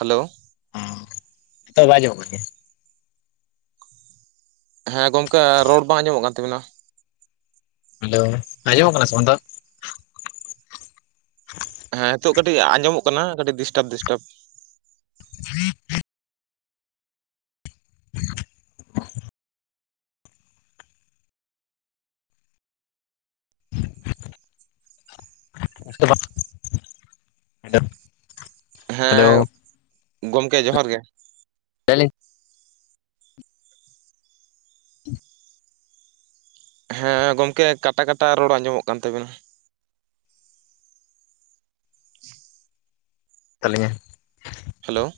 Hello, ᱦᱮᱸ, ᱱᱤᱛᱳᱜ ᱦᱚ ᱵᱟᱭ ᱟᱡᱚᱢᱚᱜ ᱠᱟᱱ ᱜᱮᱭᱟ? ᱦᱮᱸ ᱜᱚᱝᱠᱮ, ᱨᱚᱲ ᱵᱟᱝ ᱟᱡᱚᱢᱚᱜ ᱠᱟᱱ ᱛᱟᱵᱤᱱᱟ? ᱦᱮᱞᱳ ᱟᱡᱚᱢᱚᱜ ᱠᱟᱱᱟ, ᱥᱮ ᱵᱟᱝ, [unintelligible] ᱦᱮᱸ ᱦᱤᱛᱳᱜ ᱠᱟᱴᱤᱡ ᱟᱸᱡᱚᱢᱚᱜ ᱠᱟᱱᱟ, ᱠᱟᱹᱴᱤᱡ ᱰᱤᱥᱴᱟᱯ ᱰᱤᱥᱴᱟᱯ᱾ [unintelligible] [unintelligible] ᱦᱮᱞᱳ ᱦᱮᱞᱳ ᱦᱮᱸ, ᱜᱚᱢᱠᱮ ᱡᱚᱦᱟᱨ ᱜᱮ᱾ [unintelligible] [unintelligible] ᱦᱮᱸ ᱜᱚᱢᱠᱮ, ᱠᱟᱴᱟ ᱠᱟᱴᱟ ᱨᱚᱲ ᱟᱸᱡᱚᱢᱚᱜ ᱠᱟᱱ ᱛᱟᱵᱤᱱᱟ᱾ ᱛᱟᱹᱞᱤᱧᱟ, ᱦᱮᱞᱳ,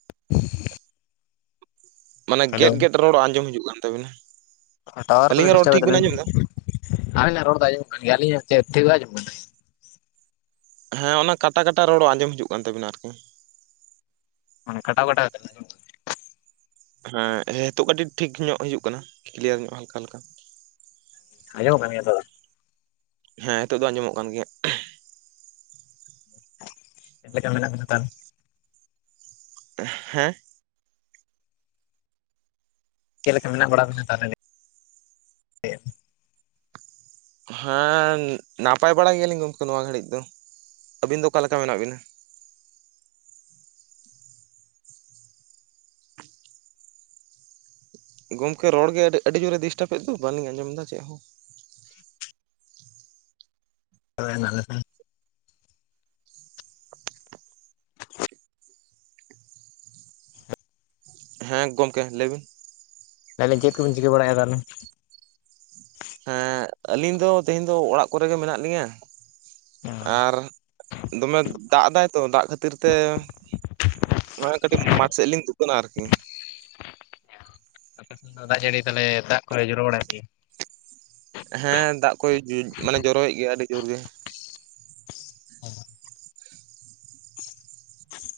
[unintelligible] [inaudible] ᱢᱟᱱᱮ ᱦᱮᱞᱳ ᱜᱮᱫ-ᱜᱮᱫ ᱨᱚᱲ ᱟᱸᱡᱚᱢ ᱦᱤᱡᱩᱜ ᱠᱟᱱ ᱛᱟᱵᱤᱱᱟ? ᱴᱟᱣᱟᱨ ᱯᱟᱞᱮ ᱟᱹᱞᱤᱧᱟᱜ ᱨᱚᱲ ᱰᱤᱥᱴᱟᱵ ᱮᱜ ᱴᱷᱤᱠ ᱵᱤᱱ ᱛᱟᱵᱮᱱᱟ, ᱟᱸᱡᱚᱢ ᱮᱫᱟ ᱟᱵᱮᱱᱟᱜ ᱨᱚᱲ ᱫᱚ ᱟᱡᱚᱢᱚᱜ ᱠᱟᱱ ᱜᱮᱭᱟ, ᱟᱹᱞᱤᱧᱟᱜ ᱪᱮᱫ ᱴᱷᱤᱡ ᱵᱟᱭ ᱟᱡᱚᱢᱚᱜ ᱠᱟᱱᱟ? ᱦᱮᱸ ᱚᱱᱟ ᱠᱟᱴᱟ ᱠᱟᱴᱟ, ᱨᱚᱲ ᱟᱸᱡᱚᱢ ᱦᱤᱡᱩᱜ ᱠᱟᱱ ᱛᱟᱵᱤᱱᱟ ᱟᱨᱠᱤ? ᱢᱟᱱᱮ ᱠᱟᱴᱟᱣ-ᱠᱟᱴᱟᱣ ᱛᱮ, ᱦᱮᱸ ᱦᱮᱛᱳᱜ ᱠᱟᱹᱴᱤᱡ ᱴᱷᱤᱠ ᱧᱚᱜ ᱦᱤᱡᱩᱜ ᱠᱟᱱᱟ, ᱠᱞᱤᱭᱟᱨ ᱧᱚᱜ ᱦᱟᱞᱠᱟ, ᱦᱟᱞᱠᱟ᱾ ᱟᱸᱡᱚᱢᱚᱜ ᱠᱟᱱ ᱜᱮᱭᱟ ᱛᱚ ᱵᱟᱝ? ᱦᱮᱸ ᱦᱮᱛᱳᱜ ᱫᱚ, ᱟᱸᱡᱚᱢᱚᱜ ᱠᱟᱱ ᱜᱮᱭᱟ᱾ ᱪᱮᱫ ᱞᱮᱠᱟ ᱢᱮᱱᱟᱜ ᱵᱤᱱᱟ, ᱛᱟᱦᱚᱞᱮ? ᱦᱮᱸ, ᱪᱮᱫ ᱞᱮᱠᱟ ᱢᱮᱱᱟᱜ ᱵᱟᱲᱟ ᱵᱮᱱᱟ, ᱛᱟᱦᱚᱞᱮ ᱞᱟᱹᱭᱵᱮᱱ? ᱦᱮᱸ, ᱱᱟᱯᱟᱭ ᱵᱟᱲᱟ ᱜᱮᱭᱟᱞᱤᱧ ᱜᱚᱢᱠᱮ ᱱᱚᱣᱟ ᱜᱷᱟᱹᱲᱤᱡ ᱫᱚ, ᱟᱹᱵᱤᱱ ᱫᱚ ᱚᱠᱟ ᱞᱮᱠᱟ ᱢᱮᱱᱟᱜ ᱵᱤᱱᱟ? ᱜᱚᱢᱠᱮ ᱨᱚᱲ ᱜᱮ ᱟᱹᱰᱤ ᱡᱳᱨᱮ ᱰᱤᱥᱴᱟᱯ ᱮᱫ ᱫᱚ, ᱵᱟᱞᱤᱧ ᱟᱸᱡᱚᱢ ᱫᱟ ᱪᱮᱫ ᱦᱚᱸ? ᱛᱚᱵᱮ ᱦᱮᱱᱟᱜ ᱞᱮᱠᱷᱟᱱ, ᱦᱮᱸ ᱜᱚᱢᱠᱮ ᱞᱟᱹᱭ ᱵᱤᱱ? ᱞᱟᱹᱭᱮᱫᱤᱧ ᱪᱮᱫ ᱠᱚᱵᱤᱱ ᱪᱤᱠᱟᱹ, ᱵᱟᱲᱟᱭᱮᱜᱼᱟ ᱛᱟᱦᱚᱞᱮ? ᱦᱮᱸ ᱟᱹᱞᱤᱧ ᱫᱚ ᱛᱮᱦᱮᱧ ᱫᱚ ᱚᱲᱟᱜ ᱠᱚᱨᱮ ᱜᱮ ᱢᱮᱱᱟᱜ ᱞᱤᱧᱟ᱾ ᱟᱨ ᱫᱚᱢᱮ ᱫᱟᱜ ᱮᱫᱟᱭ ᱛᱚ ᱫᱟᱜ ᱠᱷᱟᱹᱛᱤᱨ ᱛᱮ ᱱᱚᱜ ᱚᱭ ᱠᱟᱹᱴᱤᱡ ᱢᱟᱴᱷ ᱥᱮᱫ ᱞᱤᱧ ᱫᱩᱠᱟᱱᱟ ᱟᱨᱠᱤ᱾ ᱟᱯᱮ ᱥᱮᱫ ᱫᱚ ᱫᱟᱜ ᱡᱟᱹᱲᱤ ᱛᱟᱦᱚᱞᱮ ᱫᱟᱜ ᱠᱚᱭᱮ ᱡᱚᱨᱚ ᱵᱟᱲᱟᱭᱮ ᱜᱮᱭᱟ᱾ ᱦᱮᱸ ᱫᱟᱜ ᱠᱚ ᱢᱟᱱᱮ ᱡᱚᱨᱚᱭ ᱮᱫ ᱜᱮᱭᱟ ᱟᱹᱰᱤ ᱡᱳᱨ ᱜᱮ᱾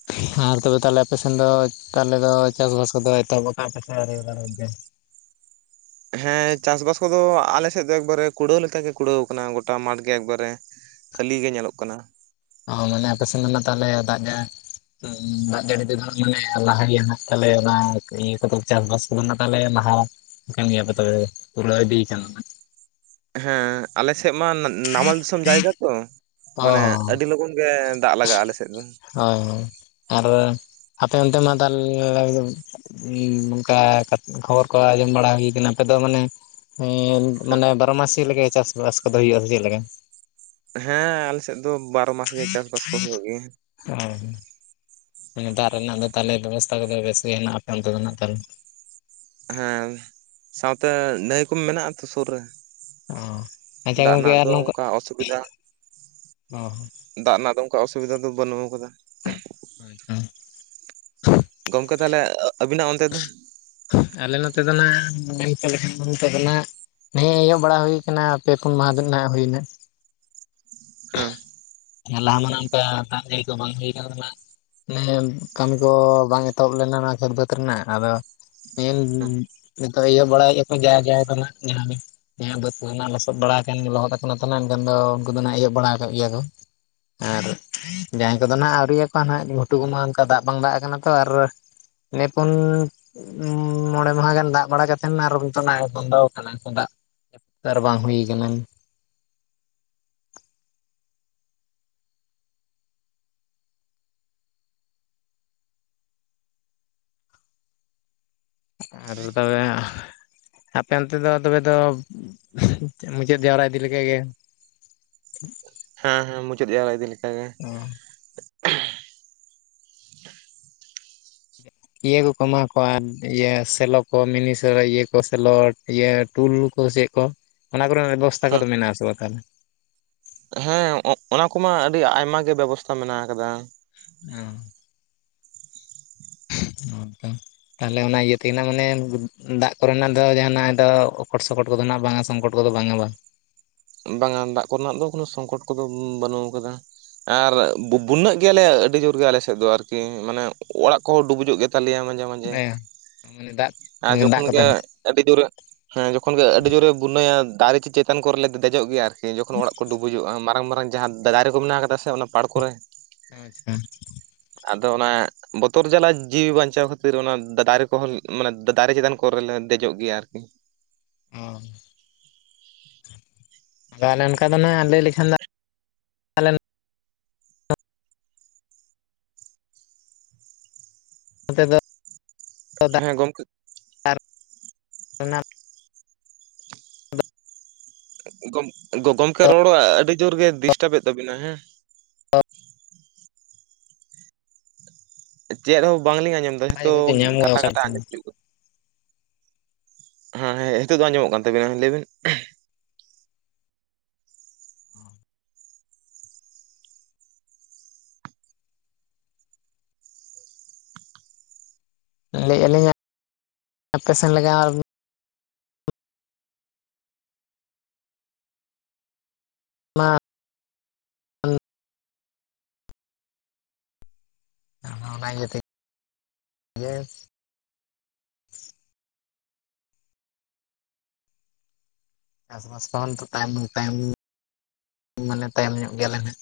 [inaudible] ᱟᱨ ᱛᱚᱵᱮ ᱛᱟᱦᱚᱞᱮ ᱟᱯᱮ ᱥᱮᱱ ᱫᱚ ᱛᱟᱦᱚᱞᱮ ᱫᱚ ᱪᱟᱥ ᱵᱟᱥ ᱠᱚᱫᱚ ᱮᱛᱚᱦᱚᱵ ᱟᱠᱟᱜᱼᱟ ᱯᱮ ᱥᱮ ᱟᱣᱨᱤ ᱦᱮᱸ ᱪᱟᱥᱵᱟᱥ ᱠᱚ ᱫᱚ ᱟᱞᱮ ᱥᱮᱫ ᱫᱚ ᱮᱠᱵᱟᱨᱮ ᱠᱩᱲᱟᱹᱣ ᱞᱮᱠᱟ ᱜᱮ ᱠᱩᱲᱟᱹᱣ ᱟᱠᱟᱱᱟ ᱜᱚᱴᱟ ᱢᱟᱴᱷ ᱜᱮ ᱮᱠᱵᱟᱨᱮ᱾ ᱠᱷᱟᱹᱞᱤ ᱜᱮ ᱧᱮᱞᱚᱜ ᱠᱟᱱᱟ᱾ ᱚ ᱢᱟᱱᱮ ᱟᱯᱮ ᱥᱮᱫ ᱨᱮᱱᱟᱜ ᱛᱟᱦᱚᱞᱮ ᱫᱟᱜ ᱫᱟᱜ ᱡᱟᱹᱲᱤ ᱛᱮᱫᱚ ᱢᱟᱱᱮ ᱞᱟᱦᱟ ᱜᱮᱭᱟ ᱛᱟᱦᱚᱞᱮ ᱚᱱᱟ ᱤᱭᱟᱹ ᱠᱚᱫᱚ ᱪᱟᱥᱵᱟᱥ ᱛᱟᱦᱚᱞᱮ ᱞᱟᱦᱟ ᱟᱠᱟᱱ ᱜᱮᱭᱟ ᱯᱮ ᱛᱚᱵᱮ ᱯᱩᱨᱟᱹᱣ ᱤᱫᱤ ᱟᱠᱟᱱ ᱦᱮᱸ ᱟᱞᱮ ᱥᱮᱫ ᱢᱟ ᱱᱟᱢᱟᱞ ᱫᱤᱥᱚᱢ ᱡᱟᱭᱜᱟ ᱛᱚ ᱚ ᱢᱟᱱᱮ ᱦᱳᱭ ᱟᱹᱰᱤ ᱞᱚᱜᱚᱱ ᱜᱮ ᱫᱟᱜ ᱞᱟᱜᱟᱜ-ᱟ ᱟᱞᱮ ᱥᱮᱫ ᱫᱚ᱾ ᱦᱳᱭ ᱦᱳᱭ ᱟᱨ ᱟᱯᱮ ᱚᱱᱛᱮ ᱢᱟ ᱛᱟ [unintelligible] ᱦᱩᱸ ᱚᱱᱠᱟ ᱠᱷᱚᱵᱚᱨ ᱠᱚ ᱟᱸᱡᱚᱢ ᱵᱟᱲᱟ ᱦᱩᱭ ᱟᱠᱟᱱᱟ ᱟᱯᱮ ᱫᱚ ᱢᱟᱱᱮ ᱦᱮᱸ ᱢᱟᱱᱮ ᱵᱟᱨᱚ ᱢᱟᱥᱤ ᱞᱮᱠᱟ ᱪᱟᱥᱵᱟᱥ ᱠᱚᱫᱚ ᱦᱩᱭᱩᱜᱼᱟ ᱥᱮ ᱪᱮᱫ ᱞᱮᱠᱟ᱾ ᱦᱮᱸ ᱟᱞᱮ ᱥᱮᱫ ᱫᱚ ᱵᱟᱨᱚ ᱢᱟᱥ ᱜᱮ ᱪᱟᱥᱵᱟᱥ ᱠᱚ ᱦᱩᱭᱩᱜ ᱜᱮᱭᱟ᱾ ᱚ ᱢᱟᱱᱮ ᱫᱟᱜ ᱨᱮᱱᱟᱜ ᱫᱚ ᱛᱟᱦᱚᱞᱮ ᱵᱮᱵᱚᱥᱛᱷᱟ ᱠᱚᱫᱚ ᱵᱮᱥ ᱜᱮ ᱦᱮᱱᱟᱜ ᱟ ᱟᱯᱮ ᱚᱱᱛᱮ ᱫᱚ ᱱᱟᱜ ᱛᱟᱦᱚᱞᱮ᱾ ᱦᱮᱸ ᱥᱟᱶᱛᱮ ᱱᱟᱹᱭ ᱠᱚ ᱢᱮᱱᱟᱜ ᱟ ᱛᱚ ᱥᱩᱨ ᱨᱮ᱾ ᱚ ᱟᱪᱪᱷᱟ ᱫᱟᱜ ᱜᱚᱢᱠᱮ ᱨᱮᱱᱟᱜ ᱟᱨ ᱫᱚ ᱱᱚᱝᱠᱟ ᱚᱱᱠᱟ ᱚᱥᱩᱵᱤᱫᱟ ᱚ ᱫᱟᱜ ᱨᱮᱱᱟᱜ ᱫᱚ ᱚᱱᱠᱟ ᱚᱥᱩᱵᱤᱫᱷᱟ ᱫᱚ ᱵᱟᱹᱱᱩᱜ ᱠᱟᱫᱟ᱾ [unintelligible] ᱜᱚᱢᱠᱮ ᱛᱟᱦᱚᱞᱮ ᱟᱵᱤᱱᱟᱜ ᱚᱱᱛᱮ ᱫᱚ? ᱟᱞᱮ ᱱᱚᱛᱮ ᱫᱚ ᱱᱟᱦ [unintelligible] ᱫᱚ ᱱᱤᱛᱚᱜ ᱫᱚ ᱱᱟᱜ᱾ ᱱᱮ ᱦᱮᱸ ᱮᱦᱚᱵ ᱵᱟᱲᱟ ᱦᱩᱭ ᱟᱠᱟᱱᱟ ᱯᱮ ᱯᱩᱱ ᱢᱟᱦᱟ ᱫᱤᱱ ᱱᱟᱦᱱᱟᱜ ᱦᱩᱭᱮᱱᱟ᱾ ᱦᱮᱸ ᱞᱟᱦᱟ ᱢᱟ ᱚᱱᱠᱟ ᱫᱟ ᱡᱟᱹᱲᱤ ᱠᱚ ᱵᱟᱝ ᱦᱩᱭ ᱟᱠᱟᱱᱟ ᱛᱟᱦᱮᱱᱟ᱾ ᱢᱟᱱᱮ ᱠᱟᱹᱢᱤ ᱠᱚ ᱵᱟᱝ ᱮᱛᱚᱦᱚᱵ ᱞᱮᱱᱟ ᱚᱱᱟ ᱠᱷᱮᱛ ᱵᱟᱹᱫᱽ ᱨᱮᱱᱟᱜ ᱟᱫᱚ ᱱᱤᱛ ᱱᱤᱛᱚᱜ ᱤᱭᱟᱹ ᱵᱟᱲᱟᱭᱮᱫᱟ ᱠᱚ ᱡᱟ ᱡᱟᱭ ᱠᱟᱱᱟ ᱡᱟᱦᱟᱸ ᱜᱮ᱾ ᱱᱤᱭᱟ. ᱵᱟ. ᱫ ᱠᱚ ᱦᱚᱱᱟᱜ ᱞᱚᱥᱚᱫ ᱵᱟᱲᱟ ᱟᱠᱟᱱ ᱜᱮ ᱞᱚᱦᱚᱫ ᱟᱠᱟᱱᱟ ᱛᱟᱦᱮ ᱮᱱᱠᱷᱟᱱ ᱫᱚ ᱩᱱᱠᱩ ᱫᱚ ᱱᱟᱜ ᱮᱦᱚᱵ ᱵᱟᱲᱟ ᱟᱠᱟᱜ ᱜᱮᱭᱟ ᱠᱚ᱾ ᱟᱨ ᱡᱟᱸᱦᱟᱸᱭ ᱠᱚᱫᱚ ᱱᱟᱜ ᱟᱹᱣᱨᱤᱭᱟ ᱠᱚᱣᱟ ᱱᱟᱜ ᱜᱷᱩᱴᱩ ᱠᱚᱢᱟ ᱚᱱᱠᱟ ᱫᱟᱜ ᱵᱟᱝ ᱫᱟᱜ ᱠᱟᱱᱟ ᱛᱚ ᱟᱨ ᱱᱮ ᱯᱩᱱ ᱩᱸ ᱢᱚᱬᱮ ᱢᱟᱦᱟ ᱜᱟᱱ ᱫᱟᱜ ᱵᱟᱲᱟ ᱠᱟᱛᱮᱫ ᱟᱨᱚ ᱱᱤᱛᱚᱜ ᱱᱟᱜ ᱵᱚᱱᱫᱚ ᱠᱟᱱᱟ ᱫᱟᱜ᱾ ᱟᱨ ᱵᱟᱝ ᱦᱩᱭ ᱟᱠᱟᱱᱟ᱾ ᱟᱨ ᱛᱚᱵᱮ ᱦᱟᱸᱜ ᱟᱯᱮ ᱚᱱᱛᱮ ᱫᱚ ᱛᱚᱵᱮ ᱫᱚ ᱢᱩᱪᱟᱹᱫ ᱡᱟᱣᱨᱟ ᱤᱫᱤ ᱞᱮᱠ ᱜᱮ᱾ ᱦᱮᱸ ᱦᱮᱸ ᱢᱩᱪᱟᱹᱫ ᱡᱟᱣᱨᱟ ᱤᱫᱤ ᱞᱮᱠᱟᱜ ᱜᱮ᱾ ᱚ ᱤᱭᱟᱹ ᱠᱚᱠᱚ ᱮᱢᱟ ᱠᱚᱣᱟ ᱤᱭᱟᱹ ᱥᱮᱞᱚ ᱠᱚ ᱢᱤᱱᱤ ᱥᱮ ᱤᱭᱟᱹ ᱠᱚ ᱥᱮᱞᱳ ᱤᱭᱟᱹ ᱴᱩᱞᱩ ᱠᱚ ᱪᱮᱫ ᱠᱚ ᱚᱱᱟ ᱠᱚᱨᱮᱱᱟᱜ ᱵᱮᱵᱚᱥᱛᱛᱟ ᱦᱮᱸ ᱠᱚᱫᱚ ᱢᱮᱱᱟᱜᱼᱟᱥᱮ ᱵᱟᱝ ᱛᱟᱦᱚᱞᱮ? ᱦᱮᱸ ᱚᱱᱟ ᱠᱚᱢᱟ ᱟᱹᱰᱤ ᱟᱭᱢᱟ ᱜᱮ ᱵᱮᱵᱚᱥᱛᱟ ᱢᱮᱱᱟᱜ ᱟᱠᱟᱫᱟ᱾ ᱦᱚᱸ [inaudible] ᱛᱟᱦᱚᱞᱮ ᱚᱱᱟ ᱤᱭᱟᱹ ᱛᱤᱱᱟᱦ ᱢᱟᱱᱮ ᱫᱟᱜ ᱠᱚᱨᱮᱱᱟᱜ ᱫᱚ ᱡᱟᱦᱟᱱᱟ ᱫᱚ ᱚᱠᱚᱴ ᱥᱚᱠᱚᱴ ᱠᱚᱫᱚ ᱱᱟᱜ ᱵᱟᱝ ᱥᱚᱝᱠᱚᱴ ᱠᱚᱫᱚ ᱵᱟᱝ-ᱟ ᱵᱟᱝ᱾ ᱵᱟᱝᱼᱟ ᱫᱟᱜ ᱠᱚᱨᱮᱱᱟᱜ ᱫᱚ ᱠᱳᱚᱱ ᱥᱚᱝᱠᱚᱴ ᱠᱚᱫᱚ ᱵᱟᱹᱱᱩᱜ ᱟᱠᱟᱫᱟ᱾ ᱟᱨ ᱵᱩᱼᱵᱩᱱᱟᱹ ᱜᱮᱭᱟᱞᱮ ᱟᱹᱰᱤ ᱡᱳᱨ ᱜᱮ ᱟᱞᱮ ᱥᱮᱫ ᱫᱚ ᱟᱨᱠᱤ, ᱢᱟᱱᱮ ᱚᱲᱟᱜ ᱠᱚᱦᱚᱸ ᱰᱩᱵᱩᱡᱚᱜ ᱜᱮ ᱛᱟᱞᱮᱭᱟ ᱢᱟᱡᱮ, ᱢᱟᱡᱮ ᱦᱮᱸ ᱢᱟᱱᱮ ᱫᱟᱜ ᱟᱨ ᱫᱟᱜ ᱡᱚᱠᱷᱚᱱ ᱠᱚᱛᱮ ᱜᱮ ᱱᱟᱜ ᱟᱹᱰᱤ ᱡᱳᱨᱮ ᱦᱮᱸ ᱡᱚᱠᱷᱚᱱ ᱜᱮ ᱟᱹᱰᱤ ᱡᱳᱨᱮ ᱵᱩᱱᱟᱹᱭᱟ ᱫᱟᱨᱮ ᱪᱮᱛᱟᱱ ᱠᱚᱨᱮᱞᱮ ᱫᱮᱡᱚᱜ ᱜᱮᱭᱟ ᱾ ᱡᱚᱠᱷᱚᱱ ᱚᱲᱟᱜ ᱠᱚ ᱰᱩᱵᱩᱡᱚᱜᱼᱟ, ᱢᱟᱨᱟᱝ ᱢᱟᱨᱟᱝ ᱡᱟᱦᱟᱸ ᱫᱟᱨᱮ ᱠᱚ ᱢᱮᱱᱟᱜ ᱠᱟᱫᱟ ᱥᱮ ᱚᱱᱟ ᱯᱟᱲ ᱠᱚᱨᱮ ᱟᱪᱪᱷᱟ, ᱟᱫᱚ ᱚᱱᱟ ᱵᱚᱛᱚᱨ ᱡᱟᱞᱟ ᱡᱤᱣᱤ ᱵᱟᱧᱪᱟᱣ ᱠᱷᱟᱹᱛᱤᱨ ᱚᱱᱟ ᱫᱟᱨᱮ ᱠᱚᱦᱚᱸ ᱢᱟᱱᱮ ᱫᱟᱨᱮ ᱪᱮᱛᱟᱱ ᱠᱚᱨᱮᱞᱮ ᱫᱮᱡᱚᱜ ᱜᱮᱭᱟ ᱾ ᱟᱨᱠᱤ᱾ ᱚ ᱟᱫᱚ ᱚᱱᱠᱟ ᱫᱚ ᱱᱟᱜᱜ ᱞᱟᱹᱭ ᱞᱮᱠᱷᱟᱱ ᱫᱚ ᱟᱞᱮ ᱱᱚᱛᱮ ᱫᱚ ᱫᱟᱜ ᱦᱮᱸ ᱜᱚᱝᱠᱮ ᱨᱮᱱᱟᱜ ᱜᱚᱢ ᱜᱚᱢᱠᱮ ᱨᱚᱲ ᱟᱹᱰᱤ ᱡᱳᱨ ᱜᱮ ᱰᱤᱥᱴᱟᱵ ᱮᱫ ᱛᱟᱵᱤᱱᱟ ᱦᱮᱸ [unintelligible] ᱪᱮᱫ ᱦᱚᱸ ᱵᱟᱝᱞᱤᱧ ᱟᱸᱡᱚᱢ ᱫᱟ ᱚᱱᱟ ᱡᱚᱛᱚ ᱡᱚᱠᱷᱚᱡ ᱫᱚ ᱧᱟᱢ ᱠᱟᱴᱟ ᱠᱟᱴᱟ ᱟᱸᱡᱚᱢ ᱜᱚᱫ ᱦᱤᱡᱩᱜ ᱠᱟᱱᱟ᱾ ᱦᱮᱸ ᱦᱮᱸ ᱱᱤᱛᱳᱜ ᱫᱚ ᱟᱸᱡᱚᱢᱚᱜ ᱠᱟᱱ ᱛᱟᱵᱤᱱᱟ ᱞᱟᱹᱭᱵᱤᱱ? ᱞᱟᱹᱭ ᱟᱹᱞᱤᱧ ᱟᱯᱮᱥᱮᱱ ᱞᱟᱜᱟᱣ ᱢᱟ ᱚᱱᱟ ᱤᱭᱟᱹ ᱛᱮ ᱜᱮ ᱪᱟᱥᱵᱟᱥ ᱠᱚᱦᱚᱸ ᱱᱤᱛᱚ ᱛᱟᱭᱚᱢ ᱛᱟᱭᱚᱢ ᱢᱟᱱᱮ ᱛᱟᱭᱚᱢ ᱧᱚᱜ ᱜᱮᱭᱟᱞᱮ ᱱᱟᱦᱟ᱾